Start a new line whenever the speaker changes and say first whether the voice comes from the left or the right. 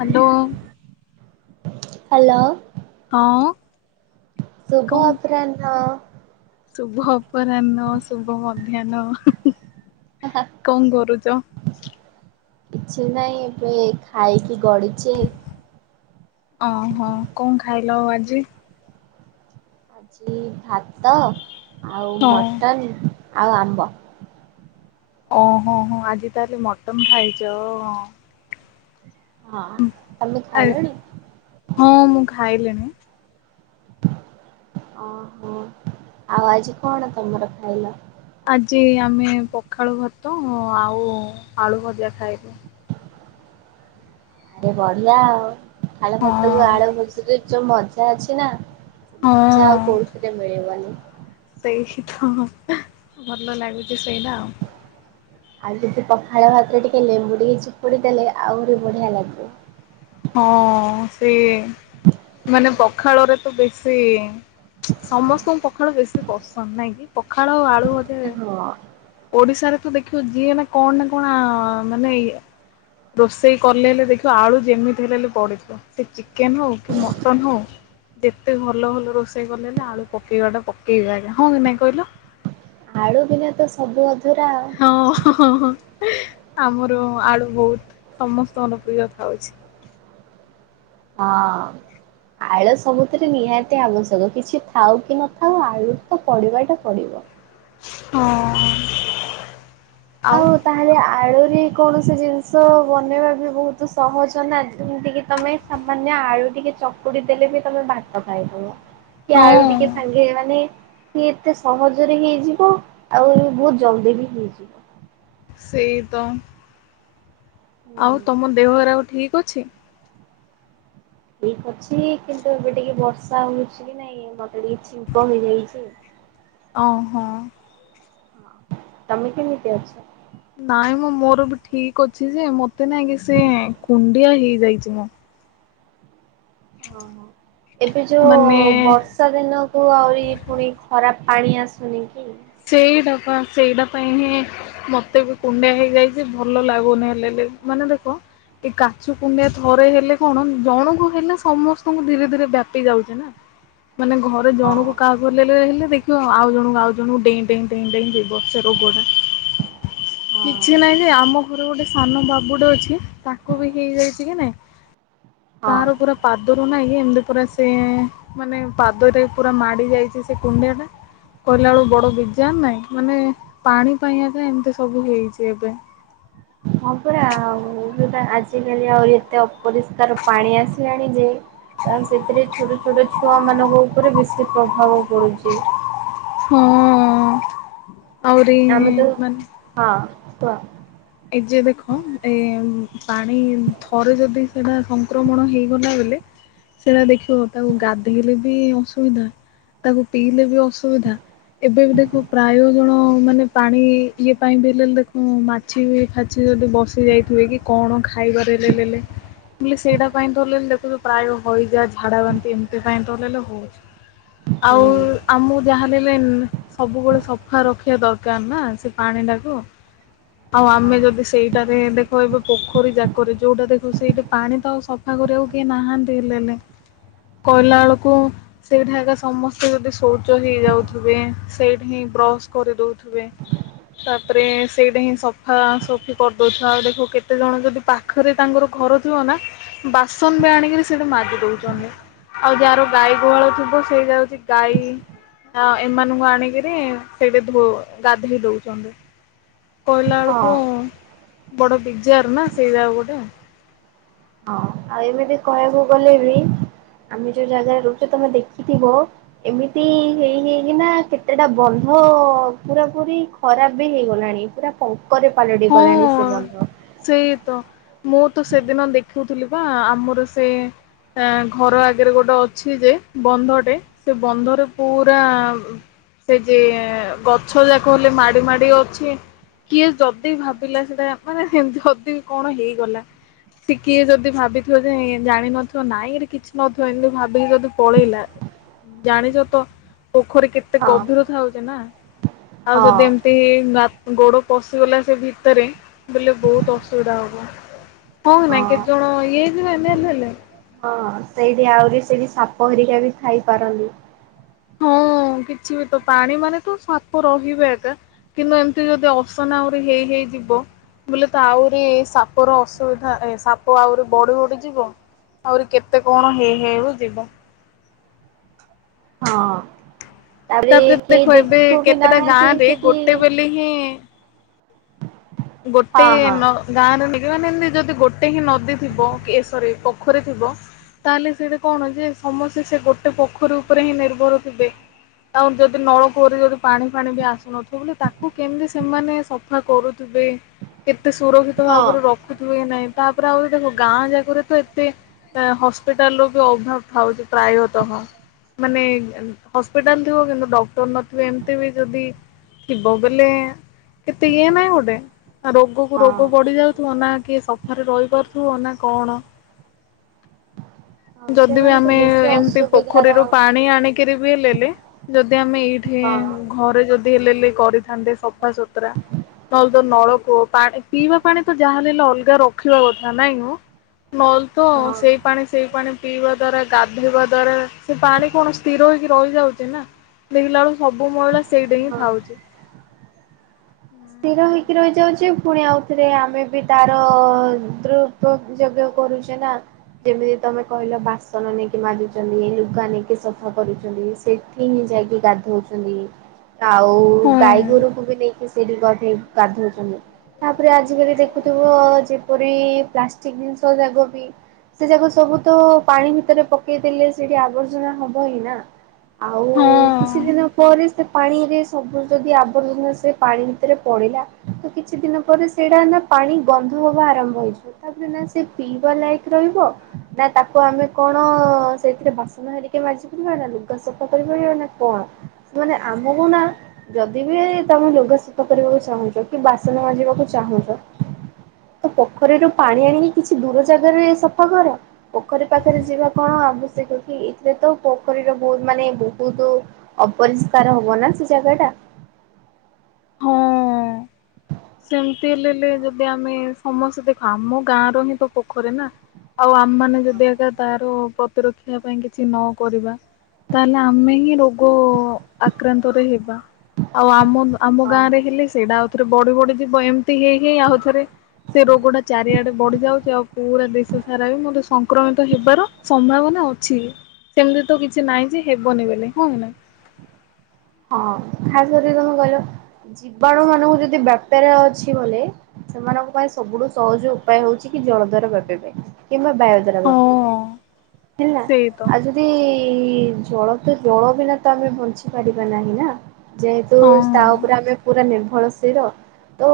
left: Hello.
right: Hello.
left: ହଁ।
right: ଶୁଭ
left: କଣ
right: ଅପରାହ୍ନ।
left: ଶୁଭ ଅପରାହ୍ନ ଶୁଭ ମଧ୍ୟାହ୍ନ କଣ କରୁଚ?
right: କିଛି ନାହିଁ ଏବେ ଖାଇକି ଗଡୁଚି।
left: ଓହୋ କଣ ଖାଇଲ ଆଉ ଆଜି?
right: ଆଜି ଭାତ ଆଉ
left: ହଁ
right: ମଟନ୍ ଆଉ ଆମ୍ବ।
left: ଓହୋ ହୋ ଆଜି ତାହେଲେ ମଟନ୍ ଖାଇଚ ଅଁ।
right: ହଁ ତମେ ଖାଇଲଣି?
left: ହଁ ମୁଁ ଖାଇଲିଣି।
right: ଓହୋ ଆଉ ଆଜି କଣ ତମର ଖାଇଲ?
left: ଆଜି ଆମେ ପଖାଳ ଭାତ ଆଉ ଆଳୁ ଭଜା ଖାଇବୁ।
right: ଆରେ ବଢିଆ ଆଉ ପଖାଳ ଭାତକୁ
left: ହଁ
right: ଆଳୁ ଭଯା ରେ ଯୋଉ ମଜା ଅଛି ନା
left: ହଁ
right: ମଜା ଆଉ କୋଉଥିରେ ମିଳିବନି।
left: ସେଇ ତ ଭଲ ଲାଗୁଚି ସେଇଟା ଆଉ।
right: ଆଉ ଯଦି ପଖାଳ ଭାତ ଟିକେ ଲେମ୍ବୁ ଟିକେ ଚିପୁଡି ଦେଲେ ଆହୁରି ବଢିଆ ଲାଗେ।
left: ହଁ ସିଏ ମାନେ ପଖାଳରେ ତ ବେଶୀ ସମସ୍ତଙ୍କୁ ପଖାଳ ବେଶୀ ପସନ୍ଦ ନାଇଁ କି ପଖାଳ ଆଉ ଆଳୁ
right: ହଁ
left: ଓଡିଶାରେ ତ ଦେଖିବ ଯିଏ ନା କଣ ନା କଣ ମାନେ ଇ ରୋଷେଇ କଲେ ହେଲେ ଦେଖିବ ଆଳୁ ଯେମିତି ହେଲେ ପଡିଥିବ ସେ ଚିକେନ ହଉ କି ମଟନ ହଉ ଯେତେ ଭଲ ଭଲ ରୋଷେଇ କଲେ ହେଲେ ଆଳୁ ପକେଇବାଟା ପକେଇବି ଆଜ୍ଞା ହଁ କି ନାଇଁ କହିଲ
right: ଆଳୁ ବିନା ତ ସବୁ ଅଧୁରା ଆଉ
left: ହଁ ଆମର ଆଳୁ ବହୁତ ସମସ୍ତଙ୍କ ପ୍ରିୟ ଥାଉଛି
right: ହଁ ଆଳୁ ସବୁଥିରେ ନିହାତି ଆବଶ୍ୟକ କିଛି ଥାଉ କି ନଥାଉ ଆଳୁ ତ ପଡ଼ିବାଟା ପଡ଼ିବ
left: ହଁ
right: ଆଉ ତାହେଲେ ଆଳୁରେ କୌଣସି ଜିନିଷ ବନେଇବା ବି ବହୁତ ସହଜ ନା ଯେମିତିକି ତୁମେ ସାମାନ୍ୟ ଆଳୁ ଟିକେ ଚକୁଡି ଦେଲେ ବି ତମେ ଭାତ ଖାଇଦବ
left: ହଁ [inaudible]
right: କି ଆଳୁ ଟିକେ ସାଙ୍ଗେ ମାନେ କି ଏତେ ସହଜରେ ହେଇଯିବ ଆଉ ବହୁତ ଜଲଦି ବି ହେଇଯିବ
left: ସେଇ ତ
right: ହୁଁ
left: ଆଉ ତମ ଦେହରେ ଆଉ ଠିକ ଅଛି
right: ଠିକ ଅଛି କିନ୍ତୁ ଏବେ ଟିକେ ବର୍ଷା ହଉଛି କି ନାଇଁ ମତେ ଟିକେ ଛିଙ୍କ ହେଇଯାଇଛି।
left: ଓ ହୋ
right: ତମେ କେମିତି ଅଛ?
left: ନାଇଁ ମୁଁ ମୋର ବି ଠିକ ଅଛି ଯେ ମତେ ନାଇକି ସେ କୁଣ୍ଡିଆ ହେଇଯାଇଛି ମ।
right: ଓହ ଏବେ ଯୋଉ
left: ମାନେ
right: ବର୍ଷା ବର୍ଷା ଦିନକୁ ଆହୁରି ପୁଣି ଖରାପ ପାଣି ଆସୁନି କି
left: ସେଇଟା ପା ସେଇଟା ପାଇଁ ହିଁ ମତେ ବି କୁଣ୍ଡେଇ ହେଇଯାଇଛି ଭଲ ଲାଗୁନି ହେଲେ ହେଲେ ମାନେ ଦେଖ ଏଇ କାଛୁ କୁଣ୍ଡିଆ ଥରେ ହେଲେ କଣ ଜଣଙ୍କୁ ହେଲେ ସମସ୍ତଙ୍କୁ ଧୀରେ ଧୀରେ ବ୍ୟାପି ଯାଉଛେ ନା ମାନେ ଘରେ
right: ହଁ
left: ଜଣକୁ କାହାକୁ ହେଲେ ଲେ ହେଲେ ଦେଖିବ ଆଉ ଜଣଙ୍କୁ ଆଉ ଜଣଙ୍କୁ ଡେଇଁ ଡେଇଁ ଡେଇଁ ଡେଇଁ ସେ ରୋଗଟା
right: ହଁ।
left: କିଛି ନାଇଁ ଯେ ଆମ ଘର ଗୋଟେ ସାନ ବାବୁଟେ ଅଛି ତାକୁ ବି ହେଇଯାଇଛି କି ନାଇଁ
right: ହଁ
left: ତାର ପୁରା ପାଦରୁ ନାଇଁ କି ଏମିତି ପୁରା ସେ ମାନେ ପାଦରେ ପୁରା ମାଡି ଯାଇଛି ସେ କୁଣ୍ଡିଆ ଟା କହିଲା ବେଳୁ ବଡ ବିଜାର ନାଇଁ ମାନେ ପାଣି ପାଇଁ ଆଗ ଏମିତି ସବୁ ହେଇଛି ଏବେ
right: ହଁ ପରା ଆଉ ଆଜିକାଲି ଆହୁରି ଏତେ ଅପରିଷ୍କାର ପାଣି ଆସିଲାଣି ଯେ ତ ସେଥିରେ ଛୋଟ ଛୋଟ ଛୁଆ ମାନଙ୍କ ଉପରେ ବେଶୀ ପ୍ରଭାବ ପଡୁଛି।
left: ହଁ ଆହୁରିି
right: ଆମେ ତ
left: ମାନେ
right: ହଁ କୁହ।
left: ଏଇ ଯେ ଦେଖ ଏ ପାଣି ଥରେ ଯଦି ସେଇଟା ସଂକ୍ରମଣ ହେଇଗଲା ବୋଇଲେ ସେଟା ଦେଖିବ ତାକୁ ଗାଧେଇଲେ ବି ଅସୁବିଧା ତାକୁ ପିଇଲେ ବି ଅସୁବିଧା। ଏବେବି ଦେଖିବୁ ପ୍ରାୟ ଜଣ ମାନେ ପାଣି ଇଏ ପାଇଁ ବି ହେଲେ ଦେଖିବୁ ମା- ମାଛି ବି ଫାଛି ଯଦି ବସି ଯାଇଥିବେ କି କଣ ଖାଇବାରେ ଲେ ଲେ ଲେଲେ। ମୁ କହିଲି ସେଇଟା ପାଇଁ ହେଲେ ଲେ ଦେଖୁଛୁ ପ୍ରାୟ ହଇଜା ଝାଡ଼ା ବାନ୍ତି ଏମିତି ପାଇଁ ତ ହେଲେ ଲେଲେ ହଉଛି। ଆଉ
right: ହୁଁ।
left: ଆମକୁ ଯାହା ଦେଲେ ନ- ସବୁବେଳେ ସଫା ରଖିବା ଦରକାର ନା ସେ ପାଣି ଟାକୁ। ଆଉ
right: ହଁ
left: ଆମେ ଯଦି ସେଇଟାରେ ଦେଖ ଏବେ ପୋଖରୀ ଯାକରେ ଯୋଉଟା ଦେଖିବୁ ସେଇଟା ପାଣି ତ ସ- ଖା କରିବାକୁ କିଏ ନାହାନ୍ତି ହେଲେ ଲେ କହିଲା ବେଳକୁ- ସେଇଠା ଆଗ ଏକା ସମସ୍ତେ ଯଦି ଶୌଚ ହେଇଯାଉଥିବେ ସେଇଠି ହିଁ ବ୍ରଶ କରିଦଉଥିବେ। ତାପରେ ସେଇଟା ହିଁ- ସଫା ସଫି କରିଦେଉଥିବ ଆଉ ଦେଖିବ କେତେଜଣ ଯଦି ପାଖରେ ତାଙ୍କର ଘର ଥିବ ନା- ବାସନ ବି ଆଣିକିରି ସେଠି ମାଜିି ଦଉଛନ୍ତି। ଆଉ ଯାହାର ଗାଈ ଗୁହାଳ ଥିବ ସେଇଟା ହଉଛି ଗାଈ- ଆ ଏମାନଙ୍କୁ ଆଣିକରି ସେଇଠି ଧୋ ଗାଧେଇ ଦଉଛନ୍ତି। କୋହିଲା
right: ହଁ
left: ବେଳକୁ ବଡ ପିଜାର ନା ସେଇଟା ଗୋଟେ।
right: ହଁ ଆଉ ଏମିତି କହିବାକୁ ଗଲେ ବି ଆମେ ଯୋଉ ଜାଗାରେ ରହୁଛୁ ତମେ ଦେଖିଥିବ- ଏମିତି ହେଇ ହେଇକିନା କେତେଟା ବନ୍ଧ ପୁରା ପୁରି- ଖରାପ ବି ହେଇଗଲାଣି ପୁରା ପଙ୍କରେ ପାଲଟି
left: ହଁ
right: ଗଲାଣି ସେ ବନ୍ଧ।
left: ସେଇ ତ ମୁଁ ତ ସେଦିନ ଦେଖୁଉଥିଲି ବା ଆମର ସେ- ଏ ଘର ଆଗରେ ଗୋଟେ ଅଛି ଯେ ବନ୍ଧଟେ- ସେ ବନ୍ଧରେ ପୁରା- ସେ ଯେ ଗଛ ଯାକ ହେଲେ ମାଡି ମାଡି ଅଛି କିଏ ଜ ଯଦି ଭାବିଲା ସେଟା ମାନେ ସେମିତି ଯଦି କଣ ହେଇଗଲା! ଟିକିଏ ଯଦି ଭାବିଥିବ ଯେ ଜାଣିିନଥିବ ନାଇଁ କିଛି ନଥିବ ଏମତି ଭାବିକି ଯଦି ପଳେଇଲା- ଜାଣିଛ ତ ପୋଖରୀ କେତେ
right: ହଁ
left: ଗଭୀର ଥାଉଛି ନା! ଆଉ
right: ହଁ
left: ଯଦି ଏମିତି ଗୋଡ ପଶିଗଲା- ସେ ଭିତରେ ବୋଲେ ବହୁତ ଅସୁବିଧା ହବ। ହଁ ନା କେତେ ଜଣ ଇଏ ହେଇଯିବେ ନେଲ ହେଲେ!
right: ହଁ ସେଇଠି ଆହୁରି ସେଇଠି ସାପ ହେରିକା ବି ଥାଇ ପାରନ୍ତି।
left: ହଁ କିଛି ବି ତ ପାଣି ମାନେ ତୁ ସାପ ରହିବେ ଏଟା। କିନ୍ତୁ ଏମିତି ଯଦି ଅସନା ଆହୁରି ହେଇ ହେଇଯିବ- ବୋଲେ ତ ଆହୁରି ସାପ ର ଅସୁବିଧା ଏ ସାପ ଆହୁରି ବଢି ବଢିଯିବ। ଆହୁରି କେତେ କଣ ହେଇ ହେଉ ଯିବ।
right: ହଁ!
left: ତାପରେ
right: କେହି
left: ଦେଖ ଏବେ
right: ଦେଖୁ ବି
left: କେତେଟା ଗାଁ
right: ନାହାନ୍ତି
left: ରେ
right: ସେଠି
left: ଗୋଟେ ବୋଲି ହିଁ- ଗୋଟେ
right: ହଁ ହଁ
left: ନ- ଗାଁ ରେ ମାନେ ଏମିତି ଯଦି ଗୋଟେ ହିଁ ନଦୀ ଥିବ ଏସରି ପୋଖରୀ ଥିବ। ତାହେଲେ ସେଇଟା କଣ ଯେ ସମସ୍ତେ ସେ ଗୋଟେ ପୋଖରୀ ଉପରେ ହିଁ ନିର୍ଭର ଥିବେ। ଆଉ ଯଦି ନଳକୂଅରେ ଯଦି ପାଣି ଫାଣି ବି ଆସୁନଥିବ ବୋ ତାକୁ କେମିତି ସେମାନେ ସଫା କରୁ- କେତେ ସୁରକ୍ଷିତ
right: ହଁ
left: ଭାବରେ ରଖ- ଏ ନାଇଁ ତାପରେ ଆହୁରି ଦେଖ ଗାଁ ଯାକରେ ତ ଏତେ- ହସ୍ପିଟାଲ ର ବି ଅଭାବ ଉଠାଉଛି ପ୍ରାୟତଃ। ମାନେ ହସ୍ପିଟାଲ ଥିବ କିନ୍ତୁ ଡକ୍ଟର ନଥିବ ଏମିତି ବି ଯଦି- ଥିବ ବେଲେ କେତେ ଇଏ ନାଇଁ ଗୋଟେ! ରୋଗ କୁ
right: ହଁ
left: ରୋଗ ବଢି ଯାଉଥିବ ନା କିଏ ସଫାରେ ରହିପାରୁଥିବ ନା କଣ!
right: ହଁ
left: ଯଦି ବି
right: ସେମାନେ ତ
left: ଆମେ
right: ବେଶୀ
left: ଏମିତି
right: ଅସୁବିଧାର
left: ପୋଖରୀରୁ ପାଣି ଆଣିକିରି ବି ନେଲେ- ଯଦି ଆମେ ଏଇଠି
right: ହଁ
left: ଘରେ ଯଦି ହେଲେଲେ କରିଥାନ୍ତେ ସବ ସଫାସତୁରା ହଉଦ ତ ନଳକୂଅ ପାଣି ପିଇବା ପାଣି ତ ଯାହାହଲେ ହେଲେ ଅଲଗା ର- ରଖିବା କଥା ନାଇଁ ମ ନହେଲେ ତ
right: ହଁ
left: ସେଇ ପାଣି ସେଇ ପାଣି- ପିଇବା ଦ୍ଵାରା ଗାଧୋଇ ଦ୍ଵାରା ସେ ପାଣି କଣ ସ୍ଥିର ହେଇକି ରହିଯାଉଛି ନା। ଦେଖିଲା ବେଳକୁ ସବୁ ମହିଳା ସେଇଟା ହିଁ
right: ହଁ
left: ଥାଉଛି।
right: ସ୍ଥିର ହେଇକି ରହିଯାଉଛି ପୁଣି ଆଉଥରେ ଆମେ ବି ତାର ଦୃ ତତ୍ ଜଗ୍ୟ କରୁଛେ ନା। ଯେମ୍ତି ତମେ କହିଲ ବାସନ ନେଇକି ମାଜୁଚନ୍ତି ଲୁଗା ନେଇକି ସଫା କରୁଚନ୍ତି ସେଠି ହିଁ ଯାଇକି ଗାଧଉଛନ୍ତି ଆଉ
left: ହଁ
right: ଗାଈ ଗୋରୁଙ୍କୁ ବି ନେଇକି ସେଇଠି ଗଧେଇ ଗାଧଉଛନ୍ତି। ତାପରେ ଆଜିକାଲି ଦେଖୁଥିବ ଯେପରି ପ୍ଲାଷ୍ଟିକି ଜିନିଷ ଯାଗ ବି ସେ ଯାକ ସବୁ ତ ପାଣି ଭିତରେ ପକେଇଦେଲେ ସେଇଠି ଆବର୍ଜନା ହବ ହିଁ ନା। ଆଉ କିଛି
left: ହଁ।
right: ଦିନ ପରେ ସେ ପାଣିରେ ସବୁ ଯଦି ଆବର୍ଜନା ସେ ପାଣି ଭିତରେ ପଡିଲା ତ କିଛି ଦିନ ପରେ ସେଇଟା [unintelligible] ନା ପାଣି ଗନ୍ଧ ହବା ଆରମ୍ଭ ହେଇଯା ତାପରେ ନା ସେ ପିଇବା ଲାୟିକ ରହିବ ନା ତାକୁ ଆମେ କଣ ସେଇଥିରେ ବାସନ ହେରିକେ ମାଜି ପାରିବା ନା ଲୁଗା ସଫା କରିପାରିବା ନା କଣ। ମାନେ ଆମକୁ ନା ଯଦି ବି ତମେ ଲୁ ଗା ସଫା କରିବାକୁ ଚାହୁଁଚ କି ବାସନ ମାଜିବାକୁ ଚାହୁଁଚ ତ ପୋଖରୀରୁ ପାଣି ଆଣିକି କିଛି ଦୂର ଜାଗାରେ ସଫା କର। ପୋଖରୀ ପାଖରେ ଯିବା କଣ ଆବଶ୍ୟକ କି ଏଇଥିରେ ତ ପୋଖରୀରେ ବହୁତ୍ ମାନେ ବହୁତ୍ ଅପରିଷ୍କାର ହବ ନା ସେ ଜାଗା ଟା।
left: ହଁ। ଏମ୍ତି ହେଲେଲେ ଯଦି ଆମେ ସମସ୍ତେ ଦେଖ ଆମ ଗାଁ ର ହିଁ ତ ପୋଖରୀ ନା ଆଉ ଆମେମାନେ ଯଦି ଆକା ତାର ପ୍ରତିରକ୍ଷା ପାଇଁ କିଛି ନକରିବା ତାହେଲେ ଆମେ ହିଁ ରୋଗ ଆକ୍ରାନ୍ତରେ ହେବା ଆଉ ଆମ ଆମ
right: ହଁ
left: ଗାଁ ରେ ହେଲେ ସେଇଟା ଆଉଥରେ ବଡି-ବଡି ଯିବ ଏମ୍ତି ହେଇ-ହେଇ ଆଉ ଥରେ ସେ ରୋଗ ଟା ଚାରିଆଡେ ବଢି ଯାଉଚି ଆଉ ପୁରା ଦେଶ ସାରା ବି ମତେ ସଂକ୍ରମିତ ହେବାର ସମ୍ଭାବନା ଅଛି ସେମ୍ତି ତ କିଛି ନାହିଁ ଯେ ହେବନି ବୋଲେ ହଉ।
right: ହଁ ଖାସ୍ କରିକି ତମେ କହିଲ ଜୀବାଣୁ ମାନଙ୍କୁ ଯଦି [unintelligible] ଅଛି ବୋଲେ ସେମାନଙ୍କ ପାଇଁ ସବୁଠୁ ସହଜ ଉପାୟ ହଉଚି କି ଜଳ ଦ୍ଵାର ବ୍ୟାପିବା ପାଇଁ କିମ୍ବା ବାୟ
left: ହଁ
right: [unintelligible] ହେଲା।
left: ସେଇ ତ
right: ତି ଜଳ ତ ଜଳ ବିନା ତ ଆମେ ବଞ୍ଚି ପାରିବା ନାହିଁ ନା। ଯେହେତୁ ତା
left: ହଁ।
right: ଉପରେ ଆମେ ପୁରା ନିର୍ଭରଶୀର ତ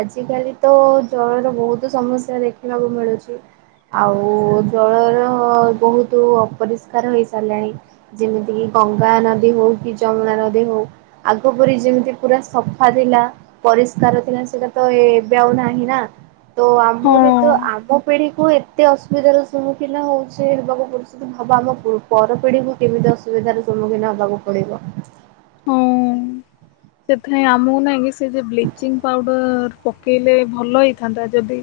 right: ଆଜିକାଲି ତ ଜଳର ବହୁତ୍ ସମସ୍ୟା ଦେଖିବାକୁ ମିଳୁଚି। ଆଉ ଜଳର ବହୁତୁ ଅପରିଷ୍କାର ହେଇସାରିଲାଣି। ଯେମିତି କିି ଗଙ୍ଗା ନଦୀ ହଉ କି ଯମୁନା ନଦୀ ହଉ। ଆଗ ପରି ଯେମିତି ପୁରା ସଫା ଥିଲା ପରିଷ୍କାର ଥିଲା ସେଟା ତ ଏବେ ଆଉ ନାହିଁ ନା। ତ
left: ହଁ
right: ଆମର ତ ଆମ ପିଢିକୁ ଏ ଏତେ ଅସୁବିଧାର ସମ୍ମୁଖୀନ ହଉଚି ହେବାକୁ ପଡ଼ୁଚି ତ ଭାବ ଆମ ପୁ ପର ପିଢିକୁ କେମିତି ଅ ସୁବିଧାର ସମ୍ମୁଖୀନ ହବାକୁ ପଡ଼ିବ।
left: ହଁ। ସେଥିପାଇଁ ଆମକୁ ନାଇଁକି ସେ ଯେ ବ୍ଲିଚିଂ ପାଉଡର ପକେଇଲେ ଭଲ ହେଇଥାନ୍ତା ଯଦି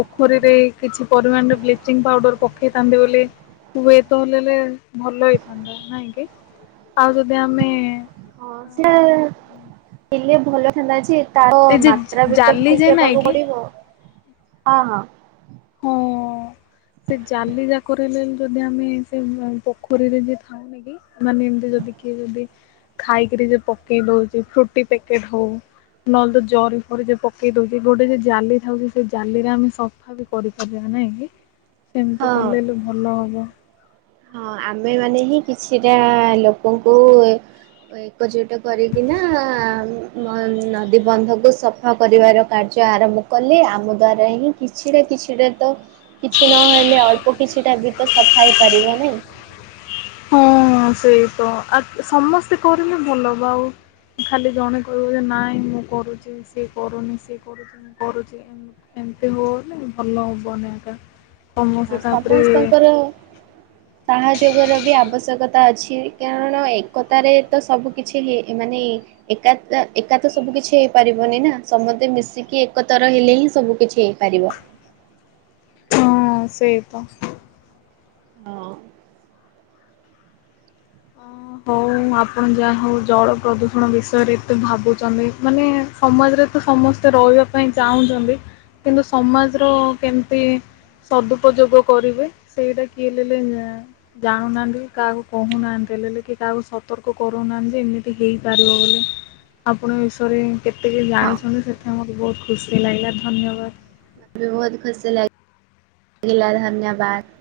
left: ପୋଖରୀରେ କିଛି ପରିମାଣରେ ବ୍ଲିଚିଂ ପାଉଡର ପକେଇଥାନ୍ତି ବୋଲି ହୁଏତ ହେଲେଲେ ଭଲ ହେଇଥାନ୍ତା। ନାଇଁ କି ଆଉ ଯଦି ଆମେ
right: ହଁ ସେ ହେଲେ ଭଲ ହେଇଥାନ୍ତା ଯେ ତାର
left: ଏଇ ଯେ
right: ମାତ୍ରା ବି ତ
left: ଜାଲି ଯେ
right: ଠିକ୍
left: ନାଇଁ
right: ହେବାକୁ
left: କି
right: ପଡିବ, ହଁ-ହଁ।
left: ହଁ। ସେ ଜାଲି ଯାକର ହେଲେ ଯଦି ଆମେ ସେ ପୋଖରୀରେ ଯିଏ ଥାଆ ମାନେ ଏମ୍ତି ଯଦି କିଏ ଯଦି ଖାଇକିରି ଯଉ ପକେଇ ଦଉଚେ ଫ୍ରୁଟି ପ୍ୟାକେଟ ହଉ। ନହେଲେ ତ ଜରି ଫରି ଯଉ ପକେଇ ଦଉଛି ଗୋଟେ ଯଦି ଜାଲି ଥାଉଛି ସେ ଜାଲିରେ ଆମେ ସ ଫା ବି କରିପାରିବା ନାଇଁ କି ସେମିତି
right: ହଁ।
left: କଲେଲେ ଭଲ ହବ।
right: ହଁ ଆମେ ମାନେ ହିଁ କିଛିଟା ଲୋକଙ୍କୁ ଏ ଏକଜୁଟ କରିକିନା ନଦୀ ବନ୍ଧ କୁ ସଫା କରିବାର କାର୍ଯ୍ୟ ଆରମ୍ଭ କଲି ଆମ ଦ୍ଵାରା ହିଁ କିଛିଟା କିଛିଟା ତ କିଛି ନହେଲେ ଅଳ୍ପ କିଛିଟା ବିତ ସଫା ହେଇପାରିବ ନାଇଁ।
left: ହଁ ସେଇ ତ ଆ ସମସ୍ତେ କରିଲେ ଭଲ ହବ ଆଉ ଖାଲି ଜଣେ କହିବ ଯେ ନାଇଁ ମୁଁ କରୁଛି ସିଏ କରୁନି ସିଏ କରୁଛି ମୁଁ କରୁଛି। ଏମିତି ହୋଉଲେ ଭଲ ହବନି ଏକା।
right: ହଁ
left: ସମସ୍ତେ ତାପରେ
right: ସମସ୍ତଙ୍କର ସାହାଯ୍ୟ କରିବା ବି ଆବଶ୍ୟକତା ଅଛି। କାରଣ ଏକତାରେ ତ ସବୁ କିିଛି ଲି ଇ ମାନେ ଏକାତ୍ ଏକା ତ ସବୁ କିଛି ହେଇପାରିବନି ନା ସମସ୍ତେ ମିଶିକି ଏକତର ହେଲେ ରହିଲେ ହି ସବୁ କିଛି ହେଇପାରିବ।
left: ହଁ ସେଇ ତ।
right: ହଁ।
left: ଆଉ ଆପଣ ଯାହା ହେଉ ଜଳ ପ୍ରଦୂଷଣ ବିଷୟରେ ଏତେ ଭାବୁଛନ୍ତି ମାନେ ସମାଜରେ ତ ସମସ୍ତେ ରହିବା ପାଇଁ ଚାହୁଁଛନ୍ତି କିନ୍ତୁ ସମାଜର କେମିତି ସଦୁପଯୋଗ କରିବେ ସେଇଟା କିଏଲେଲେ ଜାଉଁନାହାନ୍ତି କାହାକୁ କହୁନାହାନ୍ତି ହେଲେ ଲେ କିଏ ତାହାକୁ ସତର୍କ କରୁନାହାନ୍ତି ଯେ ଏମିତି ହେଇପାରିବ ବୋଲି। ଆପଣ ବିଷୟରେ କେତେକ
right: ହଁ।
left: ଜାଣିଛନ୍ତି ସେଥିପାଇଁ ମୋତ ବହୁତ ଖୁସି ଲାଗିଲା ଧନ୍ୟବାଦ।
right: ବି ବହୁତ ଖୁସି ଲାଗିଲା ଧନ୍ୟବାଦ।